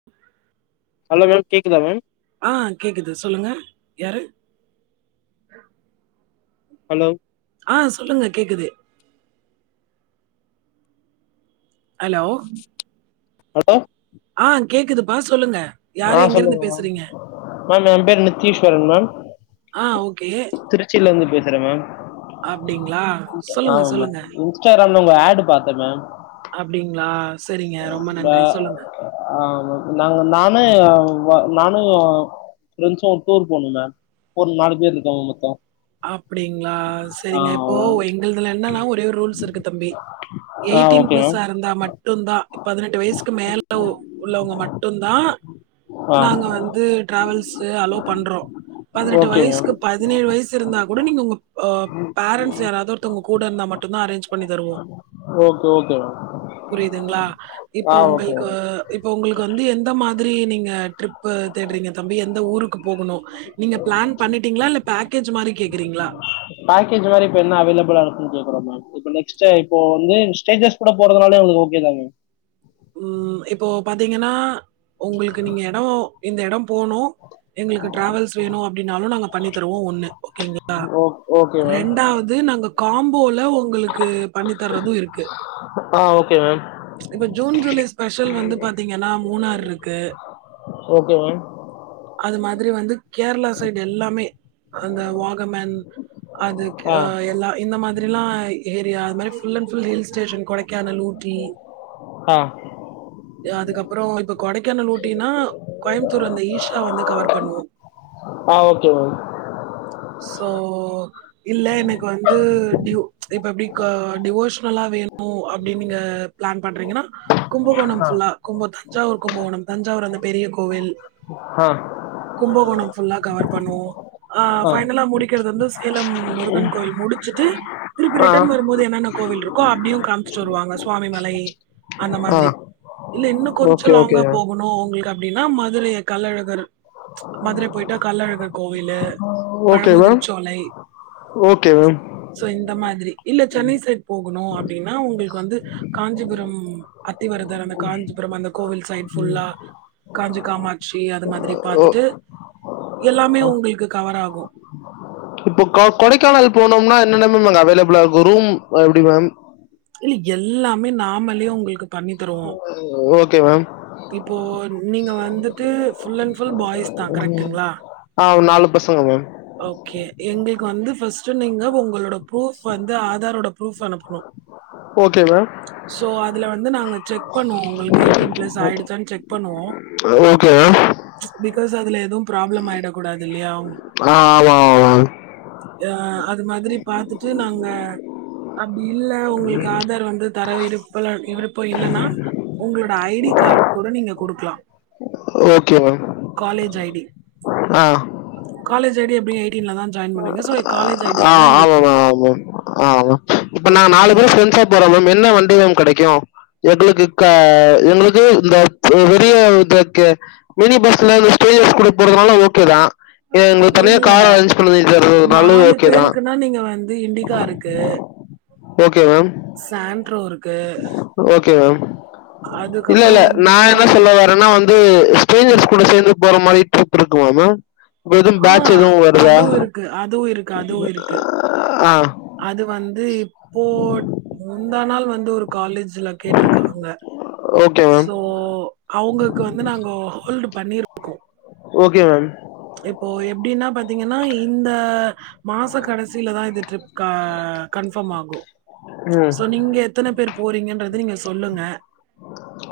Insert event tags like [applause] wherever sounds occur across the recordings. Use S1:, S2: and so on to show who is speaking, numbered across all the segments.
S1: [unintelligible]
S2: Hello ma'am கேக்குதா ma'am
S1: ஆ கேக்குது சொல்லுங்க யாரூ
S2: ஹலோ
S1: ஆ சொல்லுங்க கேக்குது ஹலோ
S2: ஹலோ
S1: ஆ கேக்துப்பா சொல்லுங்க
S2: ஆ
S1: யாரு எங்கேருந்து
S2: சொல்லுங்க
S1: பேசுறீங்க?
S2: மா மேம் ஏ பேரு நித்தீஸ்வரன் மேம்
S1: ஆ ஒகே
S2: திச்சியில இருந்து பேசுறே மேம்
S1: அப்டிங்களா சொல்லுங்க
S2: ஆமா மேம்
S1: சொல்லுங்க
S2: இன்ஸ்டாகிராம்ல உங்க ஆட் பாத்தே மேம்
S1: அப்டிங்களா செரிங்க ரொம்ப நன்றி சொல்லுங்க
S2: ஆ மு நாங் நானு ஆமு நானூ ப்ரெண்ட்ஸ்ஸா டூர் போனோ மேம் ஒரு நாலு பேர் இருகாங்க மொத்தே
S1: அப்டிங்களா சரிங்க இப்போ எங்கலுக்கு என்னன்னா ஒரே ஒரூ ரூல்ஸ் இருக்கு தம்பி
S2: ஆ
S1: எயிட்டீன்
S2: ஓகே மேம்
S1: பிளஸ்ஸா இருந்தா மட்டும் தா பதினெட்டு வயசுக்கு மேல உள்ளவங்க மட்டுந் தா
S2: ஆ
S1: நாங்க வந்து ட்ராவல்ஸ் அலோவ் பண்றோ பதினெட்டு
S2: ஓகே மேம்
S1: வயசுக்கு பதினேழு வயசு வெச்சிருந்தா கூட நீங்க உங்க பேரண்ட்ஸ் யாராவது ஒருத்தர் உங்க கூட இருந்தா மட்டுந் தா அரேஞ் பண்ணி தருவோ
S2: ஓக் கோ ஓகே மேம்
S1: புரியதுங்ளா
S2: ஆ
S1: இப்போ
S2: ஓகே
S1: உங்ள்க்கு
S2: மேம்
S1: இபோ உங்களுக்கு வந்து எந்த மாதிரி நீங்க ட்ரிப் பு தேடறீங்க தம்பி எந்த ஊருக்கு போகணு நீங்க பிளான் பண்ணிட்டீளா இல்ல பேக் அந்த மாரி கேக்கறீங்ளா
S2: பாக்கேஜ் மாதிரி இப்ப என்ன அவைலபிளா இருக்குன்னு கேக்றோ மேம் இப்ப நெக்ஸ்ட் இப்போ வந்து ஸ்டேஸ் கூட போறதுனாலே உங்களுக்கு ஓகே தானுங்க
S1: ம் இப்போ பாத்தீங்கனா உங்களுக்கு நீங்க எடம் இந்த எடம் போனோ எங்களுக்கு ட்ராவல்ஸ் வேணு அப்படின்னாலூ நாங்க பண்ணி தருவோ ஒன்னூ ஓக்கேங்ளா
S2: ஓ ஓகே மேம்
S1: இதூ நாங்க காம்போவ்ல உங்களுக்கு பண்ணி தர்றதூம் இருக்கு
S2: அப்னா ஓகே மேம்
S1: இப்ப ஜூன் ஜூலை ஸ்பெஷல் வந்து பாத்தீங்கன்னா மூணாருக்கு
S2: ஓகே மேம்
S1: அது மாதிரி வந்து கேரளா சைடு எல்லாமே அந்த வாகமேன் அது க்கு ஆ எல்லா இந்த மாதிரில்லா ஏரியா அது மாரி full and full hills station Kodaikanal, Ooty
S2: ஆ
S1: அதுக்கப்றோ இப்ப கொடைக்கானல், ஊட்டினா கோயம்த்தூர் அந்த ஈஷா வந்து கவர் பண்ணுவோ
S2: ஆ ஓகே மேம்
S1: சோ இல்ல எனக்கு வந்து டியூ இப்ப எப்டி க டிவோஷனலா வேணு அப்டின் நீங்க பிளான் பண்றீங்கன்னா கும்பகோணம்
S2: ஆ
S1: ஃபுல்லா கும்ப தஞ்சாவூர் கும்பகோணம் தஞ்சாவூர் அந்த பெரிய கோவில்
S2: ஆ
S1: கும்பகோணம் ஃபுல்லா கவர் பண்ணுவோ ஆ ஃபைனலா முடிக்கறது வந்து சேலம் முருகன் கோயில் முடிச்சுட்டு திருப்பி
S2: ஆ
S1: ரிட்டன் வரும்போது என்னென்ன கோவில் இருக்கு அப்டியும் காமிச்சிட்டு வருவாங்க சுவாமி மலை அந்த
S2: ஆ
S1: மாதிரி இல்ல இன்னு கொஞ்சோ
S2: ஓகே ஓகே
S1: லாங்கா
S2: மேம்
S1: போகணு உங்களுக்கு அப்டின்னா மதுரை கள்ளழகர் மதுரை போயிட்டா கள்ளழகர் கோவிலு
S2: okay ma'am
S1: Pazhamudircholai
S2: okay ma'am
S1: so இந்த மாதிரி இல்ல சென்னை சைட் போகுணு அப்டின்னா உங்களுக்கு வந்து காஞ்சிபுரம் அத்திவரதர் அந்த காஞ்சிபுரம் அந்த கோவில் சைட் ஃபுல்லா காஞ்சி காமாட்சி அது மாதிரி
S2: ஓ
S1: பாத்துட்டு எல்லாமே உங்ளுக்கு கவர் ஆகு
S2: இப்போ க கொடைக்கானல் போனோம்னா என்னென்ன மேம் அங்க அவைலெபிளா இருக்கு ரூம் எப்டி மேம்
S1: இல்ல எல்லாமே நாமலே உங்களுக்கு பண்ணி தருவோ
S2: ஓகே மேம்
S1: இப்போ நீங்க வந்துட்டு ஃபுல் அண்ட் ஃபுல் பாய்ஸ்தா கரெக்ட்டுங்ளா
S2: ஆ நாலு பசங்க மேம்
S1: ஓகே எங்ளுக்கு வந்து ஃபர்ஸ்ட்டு நீங்க உங்களோட ப்ரூஃப் வந்து ஆதாரோட ப்ரூஃப் அனுப்பணு
S2: ஓகே மேம்
S1: சோ அதுல வந்து நாங்க செக் பண்ணுவோ உங்களுக்கு எயிட்டீன் பிளஸ் ஆயிடுச்சான்னு செக் பண்ணுவோ
S2: அ ஓகே
S1: பிக்காஸ் அதுல எதுவும் ப்ராப்ளம் ஆயிடக் கூடாது இல்லையா
S2: ஆ ஆமாமா மேம்
S1: ஆ அது மாதிரி பாத்துட்டு நாங்க அப்டி இல்ல உங்களுக்கு ஆதார் வந்து தர விருப்பல்ல விருப்போ இல்லனா உங்களோட ஐ டி கார்டு கூட நீங்க குடுக்கலா
S2: ma'am okay ma'am
S1: college I D
S2: ஆ
S1: காலேஜ் ஐடி அப்டி எய்டின்லதா ஜாயின் பண்ணுவீங்க சோ
S2: ஆ ஆமா மேம் ஆ ஆமா இப்ப நாங்க நாளு
S1: ஓகேங்களா
S2: பேரு ஃரெண்ட்ஸா இப்ப நம் நம்ப என்ன வண்டி மேம் கடைக்கும் எங்களுக்கு ஆ எங்களுக்கு இந்த பெரிய [unintelligible] மினி பஸ்ல எது ஃப்ரீ பஸ் குடுத்து போறதுல ஓகேதா ஏ உங்களுக்கு தனியா கார் அரேஞ்ச் [unintelligible]
S1: பேருக்குனா நீங்க வந்து இண்டிகா இருக்கு
S2: okay ma'am
S1: Santro
S2: okay ma'am இல்ல இல்ல
S1: அதுக்கப்புறம்
S2: நா
S1: வந்துட்டு
S2: என்ன சொல்ல வர்றன்னா வந்து
S1: ம்,
S2: ஸ்ட்ரேஞ்சர்ஸ் கூட சேரந்து போற மாரி ட்ரிப் இருக்குமா மேம் எதும்
S1: ஆ
S2: பேட்ச் எதுவும் வருதா
S1: அதுவும் இருக்கு அதுவும் இருக்கு அதுவும் இருக்கு
S2: ஆ
S1: அது வந்து இப்போ முந்தா நாள் வ வந்து ஒரு காலேஜ்ல கேட்ருக்காங்க
S2: ஓகே மேம்
S1: சோ அவுங்களுக்கு வந்து நாங்க ஹோல்டு பண்ணிருக்கோ
S2: ஓகே மேம்
S1: இப்போ எப்டின்னா பாத்தீங்கன்னா இந்த மாச கடைசில தான் இது ட்ரி கா கன்ஃபாம் ஆகும்
S2: ம்
S1: சோ நீங்க எத்தன பேர் போறீங்கன்றது நீங்க சொல்லுங்க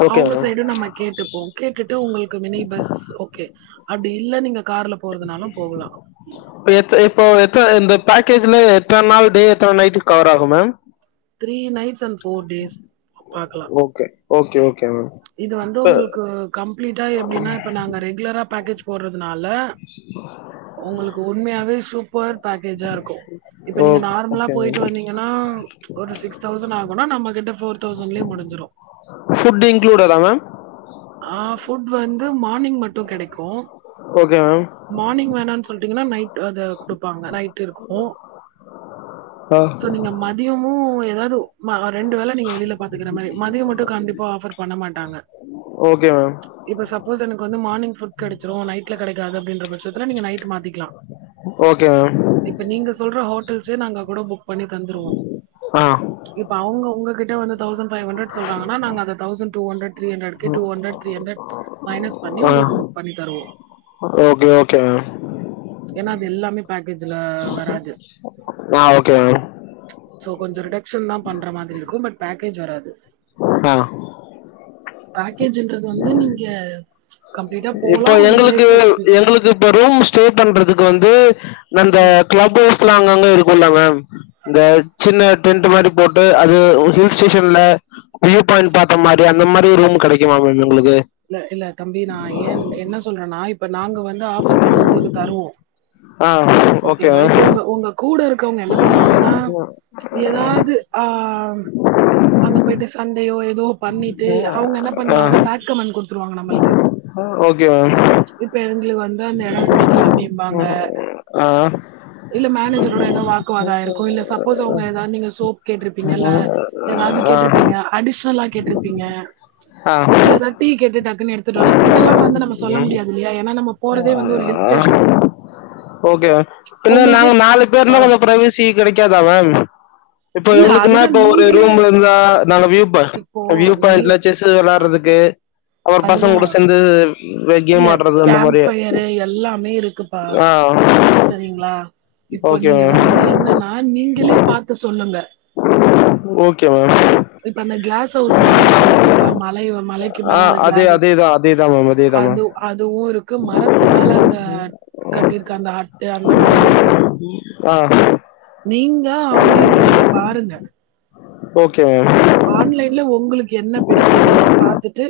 S2: ஓகே
S1: அவுங்க
S2: மேம்
S1: சைடும் நம்ம கேட்டுப்போ கேட்டுட்டு உங்களுக்கு மினி பஸ் ஓகே அப்டி இல்ல நீங்க கார்ல போறதுனாலும் போகலா
S2: எத்த இப்போ எத்த இந்த பேக்கேஜ்ல எத்தன நாள் டே எத்தன நைட்டு கவர் ஆகும் ma'am
S1: three nights and four days பாக்கலா
S2: ஓகே ஓகே ஓகே மேம்
S1: இது வந்து
S2: சார்
S1: உங்களுக்கு கம்ப்ளீட்டா எப்டின்னா இப்ப நாங்க ரெகுலரா பேக்கேஜ் போறதுனால உங்களுக்கு உண்மையாவே சூப்பர் பேக்கேஜா இருக்கோ இப்போ நீங்க நார்மலா
S2: ஓகே மேம்
S1: போயிட்டு வந்தீங்கன்னா ஒரு சிக்ஸ் தௌசண் ஆகுனா நம்ம கிட்ட ஃபோர் தௌசண்ட்லேயே முடிஞ்சிடு
S2: ஃபுட் இன்க்ழுடடா மேம்
S1: ஆ ஃபுட் வந்து மார்னிங் மட்டும் கெடைக்கு
S2: ஓகே மேம்
S1: மார்னிங் வேணானு சொல்டீங்கன்னா நைட் அது குடுப்பாங்க நைட் இருக்கோ
S2: ஆ
S1: சோ நீங்க மதியமும் ஏதாது மா ரெண்டு வேல நீங்க வெளில பாத்துகிற மாரி மதியம் மட்டும் கண்டிப்பா ஆஃபர் பண்ண மாட்டாங்க
S2: ஓகே மேம்
S1: இப்போ சப்போஸ் எனக்கு வந்து மார்னிங் ஃபுட் கெடச்சுடும் நைட்ல கெடைக்காது அப்டின்ற பட்சத்துல நீங்க நைட்டு மாத்திகலா
S2: ஓகே மேம்
S1: இப்போ நீங்க சொல்ற ஹோட்டல்ஸே நாங்க கூட புக் பண்ணி தந்துருவோம்
S2: ஆ
S1: இப்ப அவுங்க உங்ககிட்ட வந்து தௌசண்ட் ஃபைவ் ஹண்ட்ரட் சொல்றாங்கன்னா நாங்க அத thousand two hundred three hundred two hundred three hundred minus பண்ணி
S2: ஆ
S1: உங்களுக்கு புக் பண்ணி தருவோம்.
S2: ஓகே ஓகே மேம்
S1: ஏன்னா அது எல்லாமே பேக்கேஜ்ல வராது
S2: ஆ ஓகே மேம்
S1: சோ கொஞ்சம் ரிடக்ஷன் தான் பண்ற மாதிரி இருக்கும் பட் பேக்கேஜ் வராது
S2: ஆ
S1: பேக்கேஜுன்றது வந்து நீங்க கம்ப்ளீட்டா
S2: இப்ப
S1: போலாம். ஒரு
S2: எங்களுக்கு
S1: பிரேக்ஃபாஸ்ட் ஃப்ரீ.
S2: எங்களுக்கு இப்ப ரூம் ஸ்டே பண்றதுக்கு வந்து அந்த
S1: ம்.
S2: கிளப் ஹவுஸ்லா அங்கங்க இருக்குல மேம் இந்த சின்ன டென்ட் மாரி போட்டு அது ஹில் ஸ்டேஷன்ல வியூ பாயிண்ட் பாத்த மாரி அந்த மாரி ரூம் கெடைக்குமா மேம் எங்களுக்கு
S1: இல்ல இல்ல தம்பி நா ஏ என்ன சொல்றன்னா இப்ப நாங்க வந்து ஆஃபர் பண்ணி உங்களுக்கு தருவோ
S2: ஆ ஓகே
S1: ஓகேங்களா
S2: மேம்
S1: இப்ப உங்க உங்க கூட இருக்கவங்க என்ன பண்ணுவாங்கனா எதாது ஆ அங்க போயிட்டு சண்டேயோ ஏதோ பண்ணிட்டு
S2: மேம்
S1: அவங்க என்ன
S2: ஆ
S1: பண்ணிடுவாங்கனா பேட் கமென்ட் குடுத்துருவாங்க நம்மளுக்கு
S2: ஓகே மேம்
S1: இப்ப எங்ளுக்கு வந்து அந்த எடம் பிடிக்கல அப்டிம்பாங்க
S2: அ
S1: இல்ல மேனேஜரோட ஏதோ வாக்குவாத ஆயிருக்கு இல்ல சப்போஸ் அவங்க எதாவது நீங்க சோப் கேட்ருப்பிங்க இல்ல
S2: ஆ
S1: எதாவது
S2: ஆ
S1: கேட்டிருப்பீங்க அடிஷ்னலா கேட்டிருப்பீங்க
S2: ஆ
S1: இல்லனாட்டி கேட்டு டக்குன்ன எடுத்துட்டு வரலா இதெல்லாம் வந்து நம்ம சொல்ல
S2: ம்.
S1: முடியாதுல்லையா ஏன்னா நம்ப
S2: ஆ ஓகே இல்ல நாங்க
S1: உங்களுக்கே
S2: நாலு பேர்னா கொஞ்சம் பிரிவிஸ் ச்சி கெடைக்காதா மேம் இப்ப
S1: இல்ல
S2: எங்களுக்குனா
S1: அதுதான்
S2: இப்ப ஒரு
S1: நீங்களே
S2: ரூம்ல இருந்தா நாங்க வூ
S1: இப்போ
S2: வியூ
S1: நீ
S2: பாயிண்ட்ல செஸ் ஏதாவது வெளையாடறதுக்கு அவர் பசங்க
S1: அதுதான்
S2: கூட சேந்து வெக்க மாட்டுறது அந்த மாதிறியா
S1: து எல்லாமே இருக்குப்பா சரிங்ளா இப்ப
S2: ஓகே
S1: நீங்க
S2: மேம்
S1: வந்து என்னனா அ நீங்களே பாத்து சொல்லுங்க
S2: ஓகே மேம்
S1: இப்ப அந்த கிளாஸ் ஹவுஸ் மாரி இருக்கும் பாத்திங்ளா மலைய மலைக்கு மேல அந்த கிளாஸ் ஹவுஸ்
S2: அதேதா மேம் அதே தான் மேம்
S1: அது அதுவு இருக்கு மரத்து மேல அந்த கட்டிருக்க அந்த அட்டு அந்த மாரியு இருக்கு
S2: ஆ
S1: நீங்க ஆன்லைன்ல நீங்க பாருங்க
S2: ஓகே மேம்
S1: ஆன்லைன்ல உங்களுக்கு என்ன பிடிக்குது பாத்துட்டு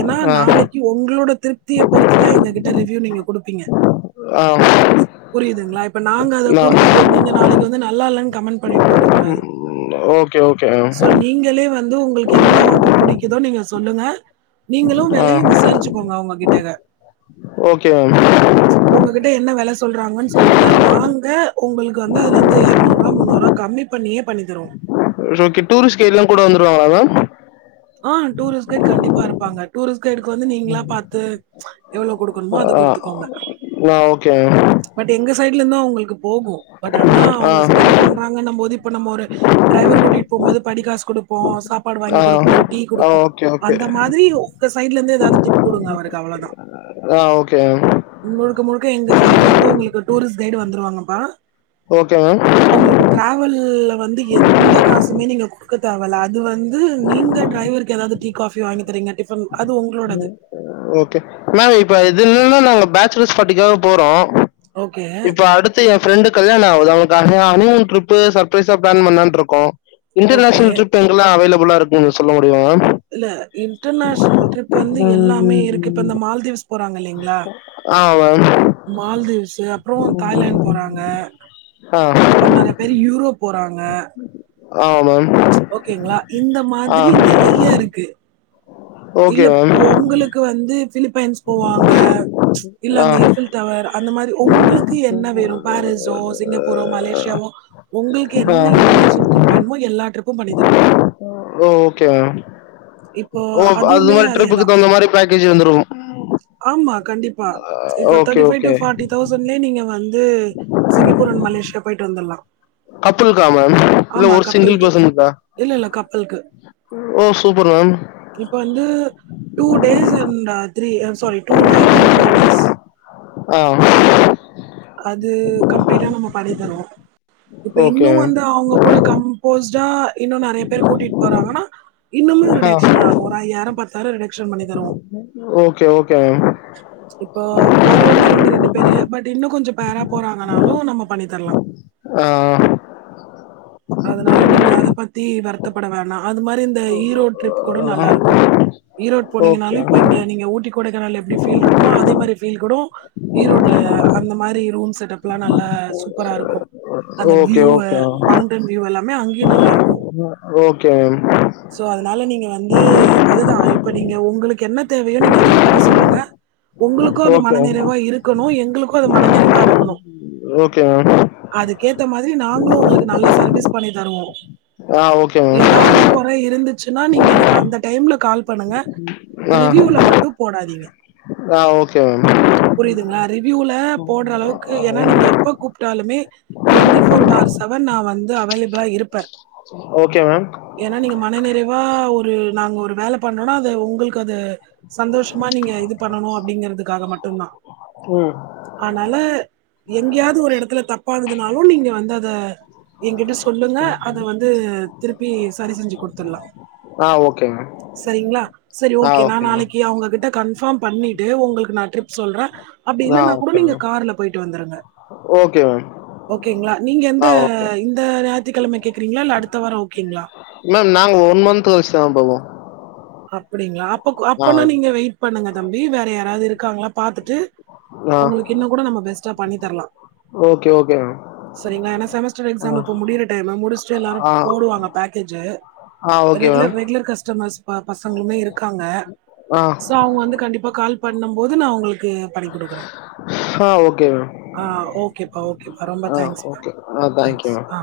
S1: ஏன்னா
S2: ஆ
S1: நாளைக்கு உங்களோட திருப்திய பொறுத்துதா எங்க கிட்ட ரிவ்யு நீங்க குடுப்பிங்க
S2: ஆ
S1: புரியுதுங்ளா இப்ப நாங்க அத
S2: நான்
S1: குடுத்துட்டு நீங்க நாளைக்கு வந்து நல்லா இல்லன் கமெண்ட் பண்ணிட்டு போயிட கூடாது
S2: ம் ஓகே ஓகே மேம்
S1: நீங்களே வந்து உங்களுக்கு என்ன ஹோட்டல் பிடிக்குதோ நீங்க சொல்லுங்க நீங்களு
S2: ஆ
S1: வெலையு விசாரிச்சு கோங்க அவங்க கிட்ட அத
S2: ஓகே மேம்
S1: உங்க கிட்ட என்ன வெல சொல்றாங்கன் சொல்லுங்க நாங்க உங்களுக்கு வந்து அதுல இருந்து எரநூறுபா முன்னூறுபா கமி பண்ணியே பண்ணி தருவோ
S2: ஓகே டூரிஸ்ட் கைடுலா கூட வந்துருவாங்ளா மேம்
S1: ஆ டூரிஸ்ட் கைட் கண்டிப்பா இருப்பாங்க டூரிஸ்ட் கைடுக்கு வந்து நீங்களா பாத்து எவ்ளோ குடுக்க
S2: ஆ ஆ ஓகே மேம்
S1: பட் எங்க சைட்ல இருந்து அவங்களுக்கு போகு பட் ஆனா
S2: ஆ
S1: அவங்க ஸ்பெண்ட் பண் றாங்கனும் போது இப்ப நம்ம ஒரு டிரைவர் கூட்டிட்டு போம் போது படி காசு குடுப்போ சாப்பாடு வாங்கி
S2: ஆ
S1: குடுப் ஒரு டீ
S2: ஆ
S1: குடுப்போ
S2: ஓகே
S1: அந்த
S2: ஓகே
S1: மாதிரி உங்க சைட்ல இருந்து ஏதாது டிப் குடுங்க அவருக்கு அவ்வளோதான்.
S2: ஆ ஓகே மேம்
S1: முழுக்க முழுக்க எங்க சைட்ல இருந்து உங்களுக்கு டூரிஸ்ட் கைடு வந்துருவாங்கப்பா
S2: ஓகே மேம்
S1: ல வந்து எந்த காசுமே நீங்க குடுக்க தேவல்ல அது வந்து நீங் க டிரைவருக்கு எதாவது டீ காஃபி வாங்கி தரிங்க டிஃபன் அது உங்களோடது
S2: ஓக்கே மேம் இப்ப இது என்னன்னா நாங்க பேச்சுலர்ஸ் பார்டிக்காக போறோ
S1: ஓகே,
S2: இப்ப அடுத் அடுத்து என் ப்ஃரெண்டு கல்யாண ஆவுது அவுனுக்கு ஹனிமூன் ட்ரிப் சப்ரைஸா பிளான் பண்ணான்ருக்கோ
S1: ஓகே.
S2: இன்ர்நேஷனல் ட்ரிப் எங்கெல்லா அவைலெபில்லா இருக்குன் சொல்ல முடியமா மேம்
S1: இல்ல இன்டர்நேஷ்னல் ட்ரிப் வந்து எல்லாமே இருக்கு இப்ப இந்த மால்தீவ்ஸ் போறாங்கல்லிங்களா
S2: ஆ மேம்
S1: மல்தீவ்ஸ்ஸு அப்ற தாய்லேன் போறாங்க
S2: ஹா
S1: அப்புற நறைய பேரு யூரோப் போறாங்க
S2: ஆமா மேம்
S1: ஓக்கேங்களா இந்த
S2: ஆ
S1: மாதிரி நெறைய இருக்கு.
S2: ஓகே
S1: இல்லப்
S2: மேம்
S1: உங்களுக்கு வந்து ஃபிலிப்பைன்ஸ் போவாங்க இல்ல
S2: ஆ
S1: அந்த ஈஃபிள் தவர், அந்த மாரி ஒங்களுக்கு என்ன வேணும் பாரிஸ்ஸோ சிங்கப்பூரோ மலேசியாவோ?. உங்களுக்கு
S2: ஆ
S1: என்ன இன்ர்நேஷனல் ட்ரிப் வேன்மோ எல்லா ட்ரிப்பு பண்ணிதருவோ
S2: ஓக்கே மேம்
S1: இப்போ
S2: ஓ ப்ப அது
S1: அதுவுமே
S2: மாரி ட்ரிப்புக்கு தவுந்த மாரி பேக்கேஜ்ஜு வந்துரூ
S1: ஆம்மா கண்டிப்பா? இப்ப
S2: okay
S1: thirty five
S2: okay
S1: to forty. தௌசண்லே, நீங்க வந்து சிங்கப்பூர் அண்ட் மலேசியா பொய்ட்டு வந்துற்ல்லா
S2: கப்புல்கா மேம் இல்ல, ஒரு சிங்கிள்
S1: கப்பலுக்கு
S2: பெர்சன்க்கா.
S1: இல்ல இல்ல கப்பலுக்கு
S2: ஓ. சூப்பரு மேம்
S1: இப்ப வந்து two days and three sorry two night and three days.
S2: அ
S1: அது கம்ப்ளீட்டா? நம்ம பண்ணி தருவோ. இப்ப இன்னு
S2: ஓகே
S1: வந்து
S2: மேம்
S1: அவுங்க கூட கம்போஸ்ட்டா இன்னு நறைய பேர் கூட்டிட் போறாங்கன்னா? இன்னுமே ஒரு
S2: ஆ
S1: ஷ ஒரு ஐயாயிர பத்தாயிர ரிடக்ஷன் பண்ணி தருவோ
S2: ஓக்கே ஓக்கே மேம்
S1: ச்.. இப்போ போறவுங்க இவுங்க ரெண்டுப்பேரு பட் இன்னு கொஞ்ச பேரா போறாங்கன்னாலு நம்ம பண்ணித்தர்லா
S2: ஆ
S1: அதுனால நீங்க அத பத்தி வருத்தப்பட வேணா. அது மாரி இந்த ஈரோட் ட்ரிப் கூட நல்லாருக்கு ஈரோட்
S2: ஓகே ஓகே
S1: போனீங்கன்னாலே இப்ப இங்க நீங்க! ஊட்டிக் கொடைக்கானல்ல எப்டி ஃபீல்ருக்குமோ?. அதே மாரி ஃபீல் கூடு ஈரோட்ல, அந்த மாரி ரூம் செட்டப்ல்லா நல்லா சூப்பராருக்கு. அந்த
S2: ஓகே
S1: வியூவ மவுண்டென் வியூஎல்லாமே அங்யு நல்லார்க்கூ
S2: ஓக்கே. மேம்
S1: ஸோ அதுனால நீங்கள் வந்து அதுதா இப்ப நீங்க உங்களுக்கு என்ன தேவயோ? நீங்க அத எங்கிட்ட சொல்லுங்க உங்ளுக்கு அது
S2: ஓகே
S1: மனநிறைவா இருக்கணு. எங்குளுக்கும் அது மனநிறைவா இருக்குணு
S2: ஓகே மேம்
S1: அதுக்கேத்த மாதிரி நாங்குளு உங்களுக்கு நல்ல சர்வீஸ் பண்ணிதருவோ.
S2: ஆ ஓகே மேம்
S1: எதாவ்து கொ ற இருந்துச்சுன்னா? நீங்க எனக்கு அந்த டைம்ல கால் பண்ணுங்க.
S2: ஆ
S1: ரிவிய்யூல மட்டு போடாதீங்க?.
S2: ஆ ஓகே மேம்
S1: புரியுதுங்களா? ரிவ்யூல போட்ற அளவுக்கு என்னா! நீங்க எப்போ கூப்பபிட்டாலுமே ட்வெண்ட்டி ஃபோர் பார் சவன். நா வந்து அவைலபிளா இருப்ப
S2: ஓக்கே. மேம்
S1: என்னா! நீங்க மனநிறைவா ஒரு நாங்க ஒரு வேல பண்றோன்னா? அத உங்களுக்கு அத சந்தோஷ்மா! நீங்க இது பண்ணணு அப்டிங்கறதுக்காக மட்டுந்தா
S2: ஹிம்..
S1: ஆனால எங்கேயாவது ஒரு இடத்துல தப்பாகுதுனாலு நீங்க வந்து அத ஏகிட்ட சொல்லுங்க அத வந்து திருப்பி சரி செஞ்சு கொடுத்துட்லா
S2: ஆ ஓகே மேம்
S1: சரிங்களா செரி
S2: ஆ
S1: ஓகே நா
S2: மேம்
S1: நாளைக்கு அவுங்ககிட்ட கன்ஃபார்ம் பண்ணிட்டு உங்களுக்கு நா ட்ரிப் சொல்றே அப்டி
S2: ஆ
S1: இல்லைன்னா கூட
S2: ஓகே
S1: நீங்க
S2: மேம்
S1: கார்ல போய்ட்டு வந்துருங்க
S2: ஓகே மேம்
S1: நீங்க எந்த
S2: ஆ ஓகே
S1: இந்த ஞாயித்துக்கெழம கேக்குறீங்களா அடுத்த வாரம் ஓகேங்ளா
S2: மேம் நாங்க ஒன் மந்த் [unintelligible] போவோ
S1: அப்டிங்களா அப்ப அப்பனா நீங்க வெயிட் பண்ணுங்க தம்பி வேற யாராவது இருக்காங்ளா பாத்துட்டு
S2: ஆ
S1: உங்களுக்கு இன்னு கூட நம்ம பெஸ்ட்டா பண்ணி தரலா
S2: ஓகே ஓகேங்க
S1: சரிங்களா ஏன்னா செமஸ்டர் எக்ஸாமு இப்ப முடியற டைம் முடிச்சுட்டு எல்லாரும்
S2: ஆ
S1: போடுவாங்க பேக்கேஜு
S2: ஆ okay ma'am
S1: regular regular customers பசங்களுமே இருக்காங்க
S2: ஆ
S1: தோ அவுங்க வந்து கண்டிப்பா கால் பண்ணம் போது நா உங்களுக்கு பண்ணி குடுக்குறே
S2: ஆ ஓகே மேம்
S1: ஆ ஓகேபா ஓகேபா ரொம்ப
S2: ஆ
S1: தங்க்ஸ்பா
S2: ஓகே ஆ
S1: தே
S2: தேங்க்யூ மேம்
S1: ஆ